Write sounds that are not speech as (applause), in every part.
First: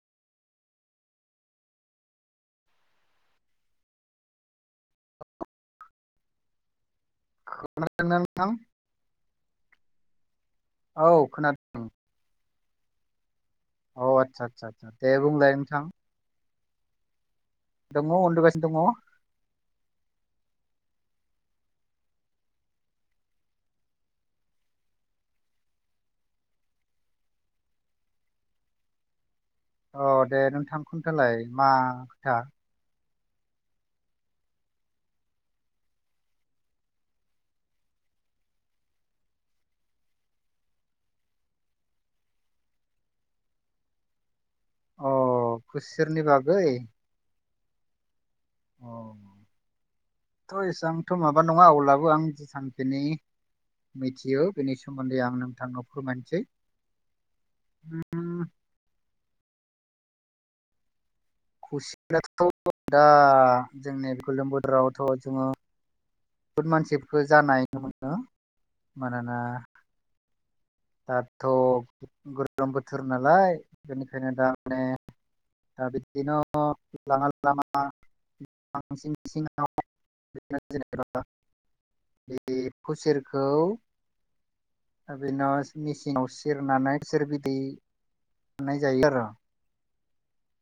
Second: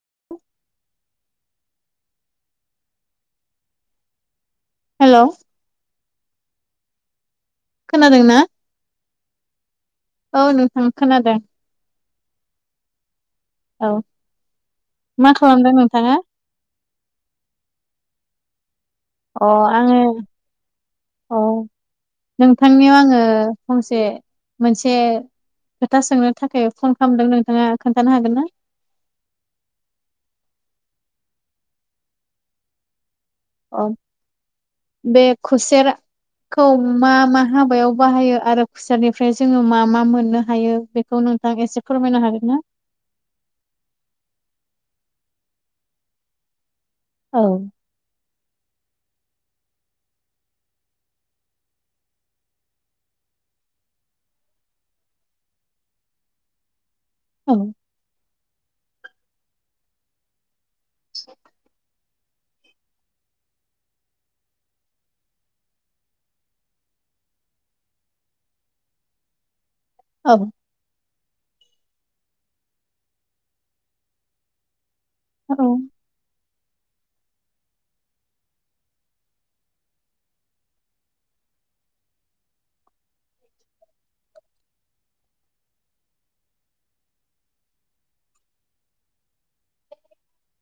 (inaudible) Hello खोनादों ना नोंथां? औ नोंथां खोनादों औ अ आदसा आदसा आसा दे मा बुंलाय खालामदों नोंथां नोंथाङा? दङ उन्दुगासिनो दङ अ आङो अ नोंथांनियाव आङो फंसे मोनसे खोथा सोंनो थाखाय फन खालामदों नोंथाङा खोन्थानो हागोन ना? अ दे नोंथां खोन्थालाय मा खोथा अ बे खुसेर खौ मा मा हाबायाव बाहायो आरो खुसेरनिफ्राय जोङो मा मा मोननो हायो बेखौ नों एसे फोरमायनो हागोन ना? अ खुसेरनि बागै औ अ (inaudible) थ एसांथ' माबा नङा अब्लाबो आं सानदोनि मिथियो बेनि सोमोन्दै आं नोंथांनो फोरमायनोसै (unintelligible) उम खुसेराथ' दा जोंनि गोलोम बोथोटरावथ' जोङो बहुद मानसिफोरखौ जानाय नुनो मोनो मानोना औ दाथ' गोलोम बोथोर नालाय बेनिखायनो दा माने औ दा बिदिनो (unintelligible) (unintelligible) बे खुसेरखौ आबिनास मेचिनाव सेरनानै खुसेर बिदै (unintelligible) जायो आरो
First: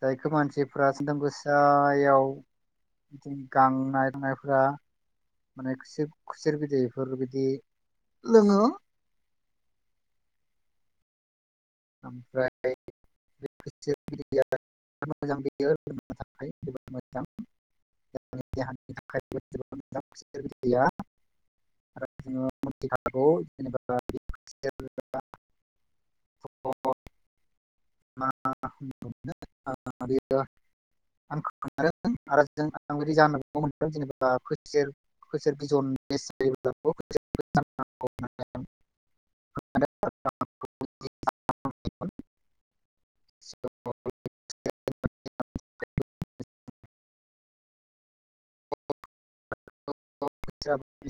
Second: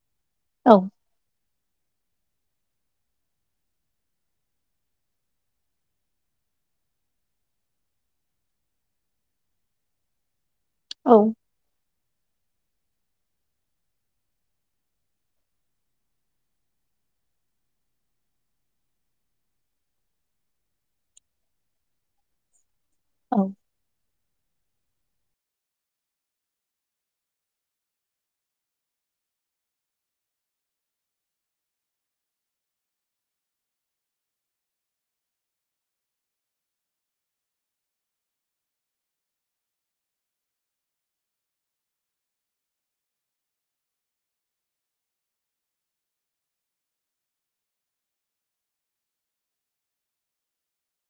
जायखौ औ मानसिफ्रा (unintelligible) (unintelligible) गांनायनायफोरा माने खुसेर खुसेर बिदैफोर बिदि लोङो औ ओमफ्राय (unintelligible) (unintelligible) औ (unintelligible) (unintelligible) (unintelligible) (unintelligible) (inaudible) होननानै (inaudible) (unintelligible) (unintelligible) (unintelligible)